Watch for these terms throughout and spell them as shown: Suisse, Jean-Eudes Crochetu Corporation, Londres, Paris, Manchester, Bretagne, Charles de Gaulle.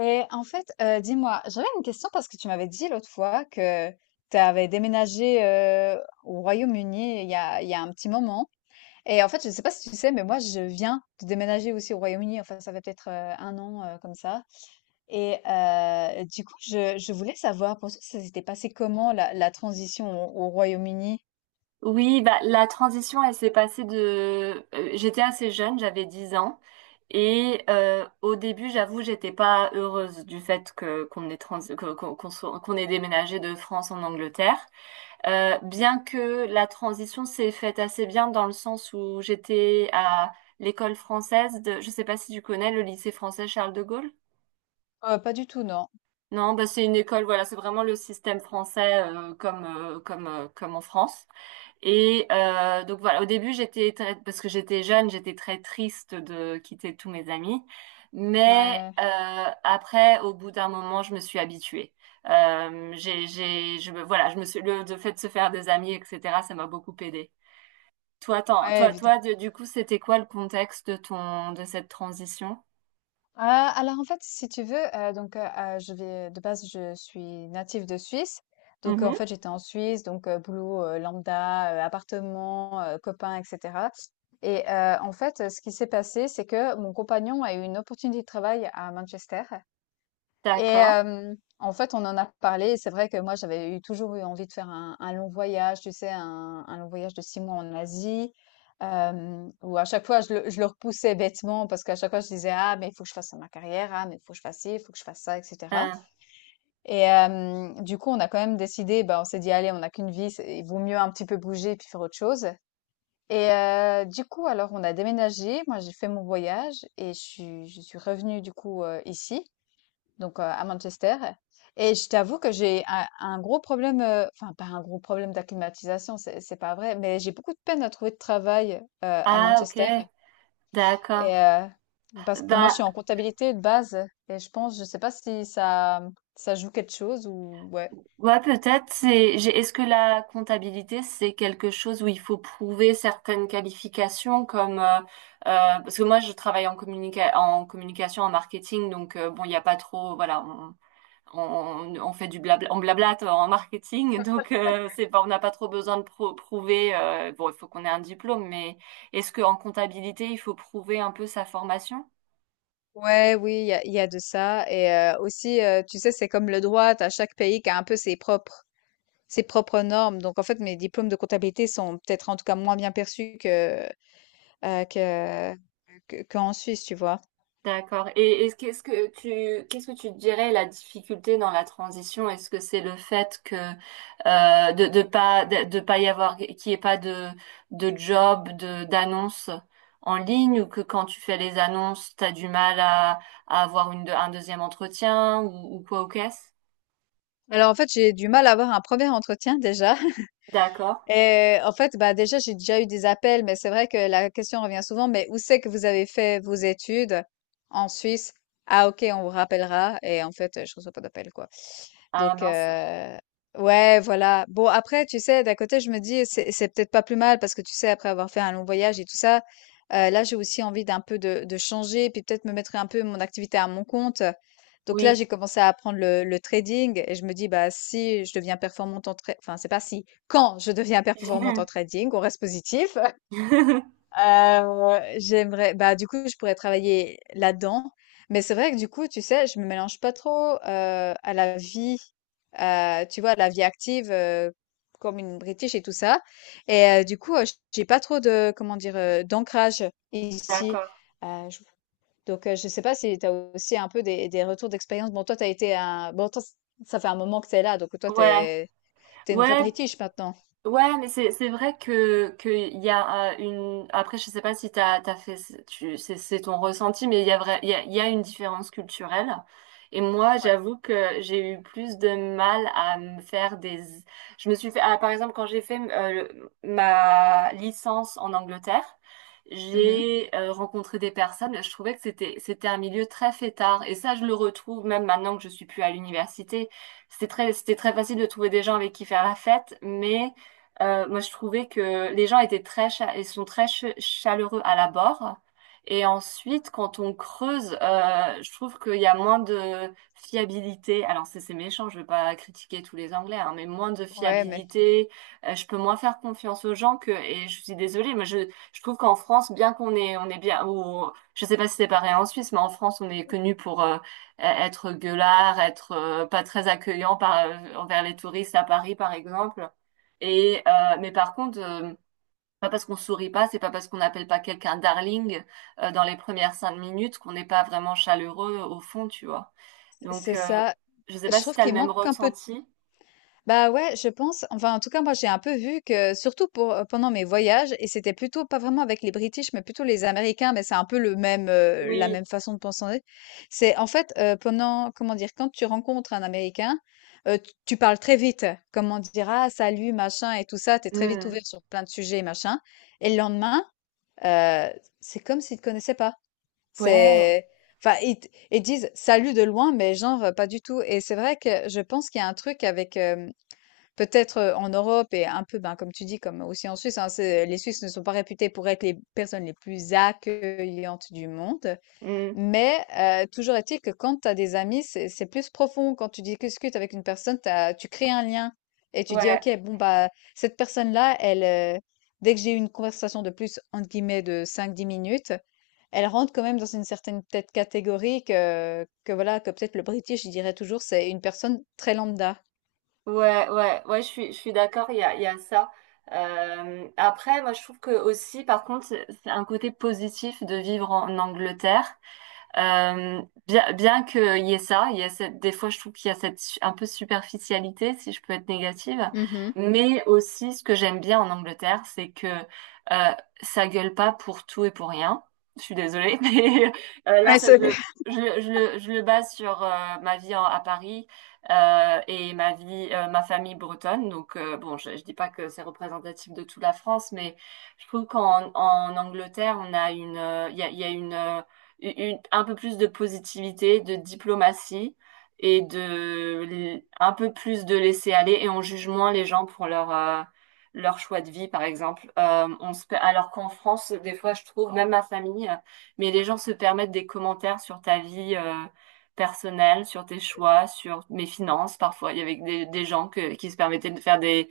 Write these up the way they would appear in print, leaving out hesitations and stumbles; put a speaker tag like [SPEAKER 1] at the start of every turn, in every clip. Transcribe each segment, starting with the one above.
[SPEAKER 1] Et en fait, dis-moi, j'avais une question parce que tu m'avais dit l'autre fois que tu avais déménagé, au Royaume-Uni il y a un petit moment. Et en fait, je ne sais pas si tu sais, mais moi, je viens de déménager aussi au Royaume-Uni. Enfin, ça fait peut-être, 1 an, comme ça. Et du coup, je voulais savoir pour toi, ça s'était passé comment la transition au Royaume-Uni?
[SPEAKER 2] Oui, bah, la transition, elle s'est passée, j'étais assez jeune, j'avais 10 ans. Et au début, j'avoue, j'étais pas heureuse du fait que qu'on ait trans... que- qu'on qu'on soit- qu'on ait déménagé de France en Angleterre. Bien que la transition s'est faite assez bien dans le sens où j'étais à l'école française. Je sais pas si tu connais le lycée français Charles de Gaulle?
[SPEAKER 1] Pas du tout, non.
[SPEAKER 2] Non, bah, c'est une école, voilà, c'est vraiment le système français, comme en France. Et donc voilà, au début j'étais parce que j'étais jeune, j'étais très triste de quitter tous mes amis, mais
[SPEAKER 1] Ouais,
[SPEAKER 2] après, au bout d'un moment, je me suis habituée. Voilà, je me suis, le fait de se faire des amis, etc., ça m'a beaucoup aidée. Toi, attends,
[SPEAKER 1] ouais, évid
[SPEAKER 2] du coup, c'était quoi le contexte de cette transition?
[SPEAKER 1] Alors, en fait, si tu veux, donc, je vais de base, je suis native de Suisse. Donc, en
[SPEAKER 2] Mhm.
[SPEAKER 1] fait, j'étais en Suisse, donc, boulot, lambda, appartement, copain et cetera. Et en fait, ce qui s'est passé, c'est que mon compagnon a eu une opportunité de travail à Manchester. Et
[SPEAKER 2] D'accord.
[SPEAKER 1] en fait, on en a parlé, et c'est vrai que moi, j'avais eu toujours eu envie de faire un long voyage, tu sais, un long voyage de 6 mois en Asie, où à chaque fois, je le repoussais bêtement parce qu'à chaque fois, je disais, ah, mais il faut que je fasse ma carrière, ah, mais il faut que je fasse ci, il faut que je fasse ça, etc.
[SPEAKER 2] Hein.
[SPEAKER 1] Et du coup, on a quand même décidé, bah, on s'est dit, allez, on n'a qu'une vie, il vaut mieux un petit peu bouger puis faire autre chose. Et du coup, alors, on a déménagé. Moi, j'ai fait mon voyage et je suis revenue, du coup, ici donc, à Manchester. Et je t'avoue que j'ai un gros problème, enfin pas un gros problème d'acclimatisation, c'est pas vrai, mais j'ai beaucoup de peine à trouver de travail, à
[SPEAKER 2] Ah, ok.
[SPEAKER 1] Manchester.
[SPEAKER 2] D'accord.
[SPEAKER 1] Et, parce que moi
[SPEAKER 2] Ben.
[SPEAKER 1] je suis en comptabilité de base, et je pense, je sais pas si ça joue quelque chose ou ouais.
[SPEAKER 2] Ouais, peut-être. Est-ce que la comptabilité, c'est quelque chose où il faut prouver certaines qualifications, comme, parce que moi je travaille en en communication, en marketing, donc bon, il n'y a pas trop, voilà, on, on fait du blabla, on blablate en marketing, donc c'est pas, on n'a pas trop besoin de prouver. Bon, il faut qu'on ait un diplôme, mais est-ce que en comptabilité, il faut prouver un peu sa formation?
[SPEAKER 1] Ouais, oui, il y a de ça. Et aussi, tu sais, c'est comme le droit, à chaque pays qui a un peu ses propres normes. Donc, en fait, mes diplômes de comptabilité sont peut-être en tout cas moins bien perçus Heu, que que qu'en Suisse, tu vois?
[SPEAKER 2] D'accord. Et est-ce que, ce que tu, qu'est-ce que tu dirais la difficulté dans la transition? Est-ce que c'est le fait que de pas y avoir qu'il n'y ait pas de job, de d'annonce en ligne, ou que quand tu fais les annonces, tu as du mal à avoir un deuxième entretien, ou quoi au caisse?
[SPEAKER 1] Alors en fait, j'ai du mal à avoir un premier entretien déjà.
[SPEAKER 2] D'accord.
[SPEAKER 1] Et en fait, bah déjà, j'ai déjà eu des appels, mais c'est vrai que la question revient souvent, mais où c'est que vous avez fait vos études en Suisse? Ah ok, on vous rappellera. Et en fait, je reçois pas d'appel, quoi.
[SPEAKER 2] Ah
[SPEAKER 1] Donc,
[SPEAKER 2] mince.
[SPEAKER 1] ouais, voilà. Bon, après, tu sais, d'un côté, je me dis, c'est peut-être pas plus mal, parce que tu sais, après avoir fait un long voyage et tout ça, là, j'ai aussi envie d'un peu de changer, puis peut-être me mettre un peu mon activité à mon compte. Donc là,
[SPEAKER 2] Oui.
[SPEAKER 1] j'ai commencé à apprendre le trading, et je me dis, bah, si je deviens performante en trading, enfin, c'est pas si, quand je deviens performante en trading, on reste positif, j'aimerais, bah, du coup, je pourrais travailler là-dedans. Mais c'est vrai que du coup, tu sais, je me mélange pas trop, à la vie, tu vois, à la vie active, comme une British et tout ça. Et du coup, j'ai pas trop de, comment dire, d'ancrage ici.
[SPEAKER 2] D'accord.
[SPEAKER 1] Je Donc, je sais pas si tu as aussi un peu des retours d'expérience? Bon, toi, tu as été un bon, toi, ç ça fait un moment que tu es là, donc toi, tu
[SPEAKER 2] Ouais.
[SPEAKER 1] es une vraie
[SPEAKER 2] Ouais.
[SPEAKER 1] British maintenant?
[SPEAKER 2] Ouais, mais c'est vrai que il y a, une après, je sais pas si t'as fait tu c'est ton ressenti, mais il y a vrai il y a une différence culturelle. Et moi
[SPEAKER 1] Ouais.
[SPEAKER 2] j'avoue que j'ai eu plus de mal à me faire des... je me suis fait ah, Par exemple, quand j'ai fait ma licence en Angleterre,
[SPEAKER 1] Mmh.
[SPEAKER 2] j'ai rencontré des personnes. Je trouvais que c'était un milieu très fêtard, et ça, je le retrouve même maintenant que je suis plus à l'université. C'était très facile de trouver des gens avec qui faire la fête, mais moi, je trouvais que les gens étaient ils sont très chaleureux à l'abord. Et ensuite, quand on creuse, je trouve qu'il y a moins de fiabilité. Alors, c'est méchant, je ne veux pas critiquer tous les Anglais, hein, mais moins de
[SPEAKER 1] Ouais, mais
[SPEAKER 2] fiabilité. Je peux moins faire confiance aux gens et je suis désolée, mais je trouve qu'en France, bien qu'on est, on est bien, ou, je ne sais pas si c'est pareil en Suisse, mais en France, on est connu pour être gueulard, être pas très accueillant envers les touristes à Paris, par exemple. Et mais par contre, pas parce qu'on sourit pas, c'est pas parce qu'on n'appelle pas quelqu'un darling dans les premières 5 minutes qu'on n'est pas vraiment chaleureux au fond, tu vois. Donc,
[SPEAKER 1] c'est ça.
[SPEAKER 2] je sais
[SPEAKER 1] Je
[SPEAKER 2] pas si
[SPEAKER 1] trouve
[SPEAKER 2] t'as le
[SPEAKER 1] qu'il
[SPEAKER 2] même
[SPEAKER 1] manque un peu.
[SPEAKER 2] ressenti.
[SPEAKER 1] Bah ouais, je pense. Enfin, en tout cas, moi, j'ai un peu vu que, surtout pour, pendant mes voyages, et c'était plutôt pas vraiment avec les British, mais plutôt les Américains, mais c'est un peu le même, la
[SPEAKER 2] Oui.
[SPEAKER 1] même façon de penser. C'est en fait, pendant, comment dire, quand tu rencontres un Américain, tu parles très vite. Comment dire, ah, salut, machin, et tout ça. T'es très vite
[SPEAKER 2] Hmm.
[SPEAKER 1] ouvert sur plein de sujets, machin. Et le lendemain, euh, c'est comme s'ils te connaissaient pas.
[SPEAKER 2] Ouais.
[SPEAKER 1] C'est Enfin, ils, ils disent salut de loin, mais genre, pas du tout. Et c'est vrai que je pense qu'il y a un truc avec, peut-être, en Europe, et un peu, ben, comme tu dis, comme aussi en Suisse, hein, c'est, les Suisses ne sont pas réputés pour être les personnes les plus accueillantes du monde.
[SPEAKER 2] Hmm.
[SPEAKER 1] Mais, toujours est-il que quand tu as des amis, c'est plus profond. Quand tu discutes avec une personne, tu crées un lien, et tu dis:
[SPEAKER 2] Ouais.
[SPEAKER 1] «OK, bon, bah, cette personne-là, elle, heu, dès que j'ai eu une conversation de plus, entre guillemets, de 5-10 minutes, elle rentre quand même dans une certaine peut-être catégorie que voilà, que peut-être le British, je dirais toujours, c'est une personne très lambda».
[SPEAKER 2] Ouais. Ouais. Ouais. Je suis d'accord. Il y a ça. Après, moi, je trouve que aussi, par contre, c'est un côté positif de vivre en Angleterre. Bien qu'il y ait ça, il y a cette, des fois je trouve qu'il y a cette un peu superficialité, si je peux être négative,
[SPEAKER 1] Mmh.
[SPEAKER 2] mais aussi ce que j'aime bien en Angleterre, c'est que ça gueule pas pour tout et pour rien. Je suis désolée, mais là
[SPEAKER 1] Ouais,
[SPEAKER 2] ça,
[SPEAKER 1] c'est
[SPEAKER 2] je le base sur ma vie à Paris, et ma vie, ma famille bretonne. Donc bon, je dis pas que c'est représentatif de toute la France, mais je trouve qu'en Angleterre, il y a une- un peu plus de positivité, de diplomatie, et de un peu plus de laisser aller et on juge moins les gens pour leur leur choix de vie, par exemple. Alors qu'en France, des fois, je trouve même ma famille, mais les gens se permettent des commentaires sur ta vie, personnelle, sur tes choix, sur mes finances parfois. Il y avait des gens que, qui se permettaient de faire des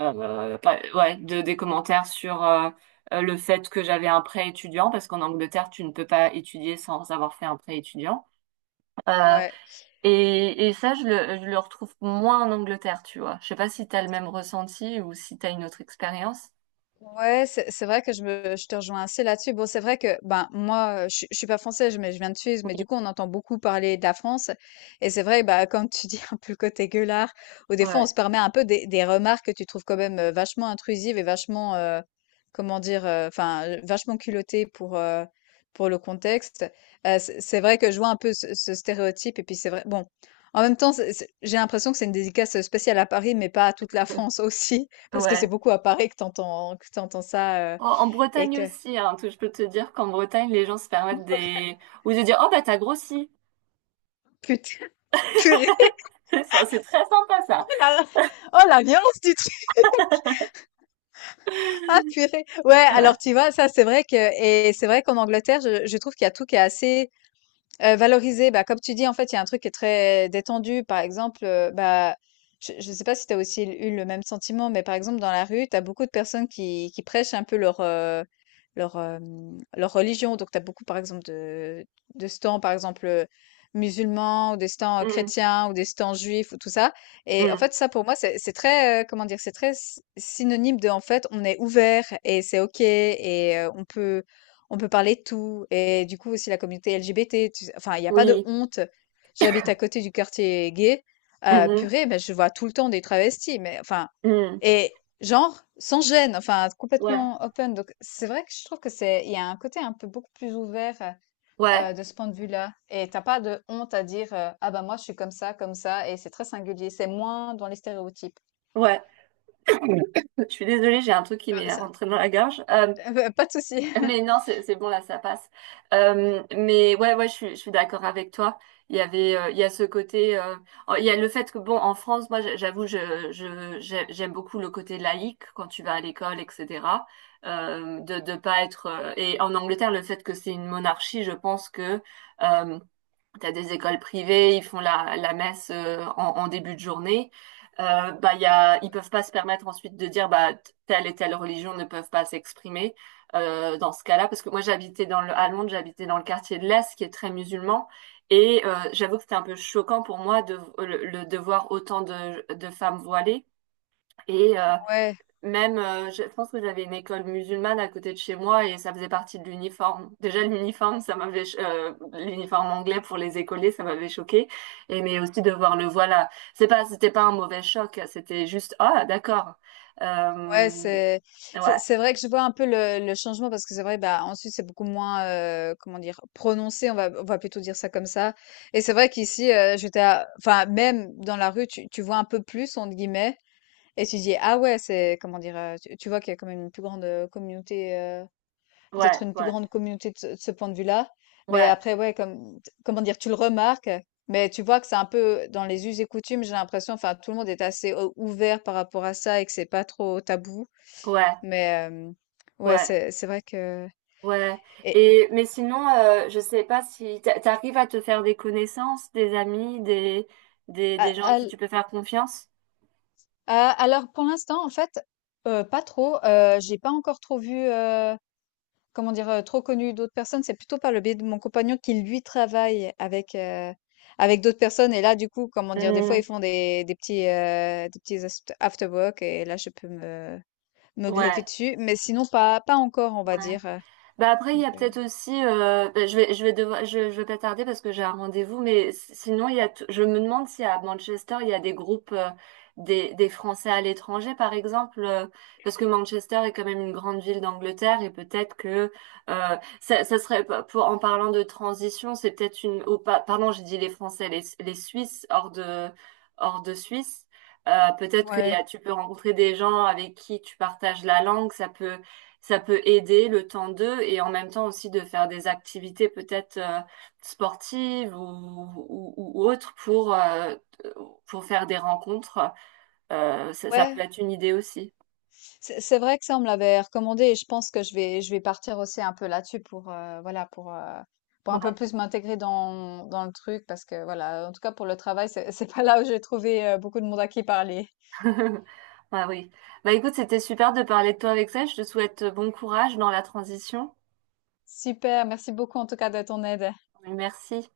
[SPEAKER 2] ouais, des commentaires sur le fait que j'avais un prêt étudiant, parce qu'en Angleterre, tu ne peux pas étudier sans avoir fait un prêt étudiant. Euh,
[SPEAKER 1] ouais.
[SPEAKER 2] et ça, je le retrouve moins en Angleterre, tu vois. Je sais pas si t'as le même ressenti ou si t'as une autre expérience.
[SPEAKER 1] Ouais, c'est vrai que je te rejoins assez là-dessus. Bon, c'est vrai que ben moi, je suis pas française, mais je viens de Suisse, mais
[SPEAKER 2] Oui.
[SPEAKER 1] du coup, on entend beaucoup parler de la France. Et c'est vrai, bah comme tu dis un peu le côté gueulard, ou des fois,
[SPEAKER 2] Ouais,
[SPEAKER 1] on se permet un peu des remarques que tu trouves quand même, vachement intrusives et vachement, comment dire, enfin, vachement culottées pour le contexte. C'est vrai que je vois un peu ce stéréotype. Et puis c'est vrai, bon, en même temps, j'ai l'impression que c'est une dédicace spéciale à Paris, mais pas à toute la France aussi. Parce que c'est
[SPEAKER 2] ouais.
[SPEAKER 1] beaucoup à Paris que t'entends ça,
[SPEAKER 2] En
[SPEAKER 1] et
[SPEAKER 2] Bretagne
[SPEAKER 1] que
[SPEAKER 2] aussi, hein, je peux te dire qu'en Bretagne, les gens se permettent des, ou de dire: «Oh, bah, t'as grossi.»
[SPEAKER 1] putain, purée,
[SPEAKER 2] Ça, c'est très sympa, ça.
[SPEAKER 1] oh la, oh la violence du truc! Ah purée! Ouais,
[SPEAKER 2] Ouais.
[SPEAKER 1] alors tu vois, ça, c'est vrai qu'en Angleterre, je trouve qu'il y a tout qui est assez. Valoriser, bah, comme tu dis, en fait, il y a un truc qui est très détendu. Par exemple, bah, je sais pas si tu as aussi eu le même sentiment, mais par exemple, dans la rue, tu as beaucoup de personnes qui prêchent un peu leur religion. Donc tu as beaucoup, par exemple, de stands, par exemple, musulmans, ou des stands,
[SPEAKER 2] Mm,
[SPEAKER 1] chrétiens, ou des stands juifs, ou tout ça. Et en
[SPEAKER 2] mm.
[SPEAKER 1] fait, ça, pour moi, c'est très, comment dire? C'est très s synonyme de, en fait, on est ouvert et c'est OK, et on peut parler de tout. Et du coup aussi la communauté LGBT, tu sais, enfin il y a pas de
[SPEAKER 2] Oui.
[SPEAKER 1] honte. J'habite à côté du quartier gay,
[SPEAKER 2] Mhm,
[SPEAKER 1] purée, mais je vois tout le temps des travestis, mais enfin,
[SPEAKER 2] mm.
[SPEAKER 1] et genre sans gêne, enfin
[SPEAKER 2] Ouais,
[SPEAKER 1] complètement open. Donc c'est vrai que je trouve que c'est il y a un côté un peu beaucoup plus ouvert,
[SPEAKER 2] ouais,
[SPEAKER 1] de ce point de vue-là, et t'as pas de honte à dire, «Ah bah moi je suis comme ça, comme ça», et c'est très singulier, c'est moins dans les stéréotypes.
[SPEAKER 2] ouais. Je suis désolée, j'ai un truc qui m'est
[SPEAKER 1] Ça,
[SPEAKER 2] rentré dans la gorge.
[SPEAKER 1] pas de souci.
[SPEAKER 2] Mais non, c'est bon, là, ça passe. Mais ouais, ouais, je suis d'accord avec toi. Il y avait, euh, il y a ce côté, euh, il y a le fait que, bon, en France, moi, j'avoue, j'aime beaucoup le côté laïque quand tu vas à l'école, etc. De pas être, et en Angleterre, le fait que c'est une monarchie, je pense que, euh, t'as des écoles privées, ils font la messe en début de journée. Bah, ils peuvent pas se permettre ensuite de dire, bah, telle et telle religion ne peuvent pas s'exprimer dans ce cas-là. Parce que moi j'habitais à Londres, j'habitais dans le quartier de l'Est qui est très musulman. Et j'avoue que c'était un peu choquant pour moi de de voir autant de femmes voilées. Et
[SPEAKER 1] Ouais.
[SPEAKER 2] même, je pense que j'avais une école musulmane à côté de chez moi et ça faisait partie de l'uniforme. Déjà, l'uniforme, l'uniforme anglais pour les écoliers, ça m'avait choqué. Et mais aussi de voir, le voilà. C'était pas un mauvais choc, c'était juste, ah, d'accord.
[SPEAKER 1] Ouais,
[SPEAKER 2] Euh,
[SPEAKER 1] c'est c'est
[SPEAKER 2] ouais,
[SPEAKER 1] c'est vrai que je vois un peu le changement, parce que c'est vrai, bah en Suisse c'est beaucoup moins, comment dire, prononcé, on va, plutôt dire ça comme ça. Et c'est vrai qu'ici, enfin, même dans la rue tu vois un peu plus entre guillemets, et tu dis, ah ouais, c'est, comment dire, tu vois qu'il y a quand même une plus grande, communauté,
[SPEAKER 2] ouais,
[SPEAKER 1] peut-être une plus
[SPEAKER 2] ouais,
[SPEAKER 1] grande communauté de ce point de vue-là. Mais
[SPEAKER 2] ouais,
[SPEAKER 1] après, ouais, comment dire, tu le remarques, mais tu vois que c'est un peu dans les us et coutumes, j'ai l'impression, enfin tout le monde est assez, ouvert par rapport à ça, et que c'est pas trop tabou.
[SPEAKER 2] ouais,
[SPEAKER 1] Mais, ouais,
[SPEAKER 2] ouais,
[SPEAKER 1] c'est vrai que.
[SPEAKER 2] ouais.
[SPEAKER 1] Et
[SPEAKER 2] Et mais sinon, je sais pas si t'arrives à te faire des connaissances, des amis, des
[SPEAKER 1] à-
[SPEAKER 2] gens à
[SPEAKER 1] à
[SPEAKER 2] qui
[SPEAKER 1] l-
[SPEAKER 2] tu peux faire confiance.
[SPEAKER 1] alors pour l'instant, en fait, pas trop. J'ai pas encore trop vu, comment dire, trop connu d'autres personnes. C'est plutôt par le biais de mon compagnon qui lui travaille avec d'autres personnes, et là du coup, comment dire, des fois
[SPEAKER 2] Hmm,
[SPEAKER 1] ils font des petits, after work, et là je peux me greffer
[SPEAKER 2] ouais,
[SPEAKER 1] dessus. Mais sinon pas encore, on va
[SPEAKER 2] ouais.
[SPEAKER 1] dire.
[SPEAKER 2] Bah après, il y
[SPEAKER 1] Donc,
[SPEAKER 2] a peut-être aussi, bah, je vais pas tarder parce que j'ai un rendez-vous, mais sinon, il y a, t- je me demande si à Manchester, il y a des groupes, des Français à l'étranger, par exemple, parce que Manchester est quand même une grande ville d'Angleterre, et peut-être que, ça serait, en parlant de transition, c'est peut-être oh, pardon, j'ai dit les Français, les Suisses hors de Suisse. Peut-être
[SPEAKER 1] ouais,
[SPEAKER 2] tu peux rencontrer des gens avec qui tu partages la langue, ça peut aider, le temps d'eux, et en même temps aussi de faire des activités peut-être sportives, ou autres, pour pour faire des rencontres. Ça, ça peut
[SPEAKER 1] ouais.
[SPEAKER 2] être une idée aussi.
[SPEAKER 1] C'est vrai que ça, on me l'avait recommandé, et je pense que je vais partir aussi un peu là-dessus pour, voilà, pour un peu
[SPEAKER 2] Ouais.
[SPEAKER 1] plus m'intégrer dans le truc, parce que voilà, en tout cas pour le travail, c'est c'est pas là où j'ai trouvé, beaucoup de monde à qui parler.
[SPEAKER 2] Ah oui. Bah écoute, c'était super de parler de toi avec ça. Je te souhaite bon courage dans la transition.
[SPEAKER 1] Super, merci beaucoup en tout cas de ton aide.
[SPEAKER 2] Merci.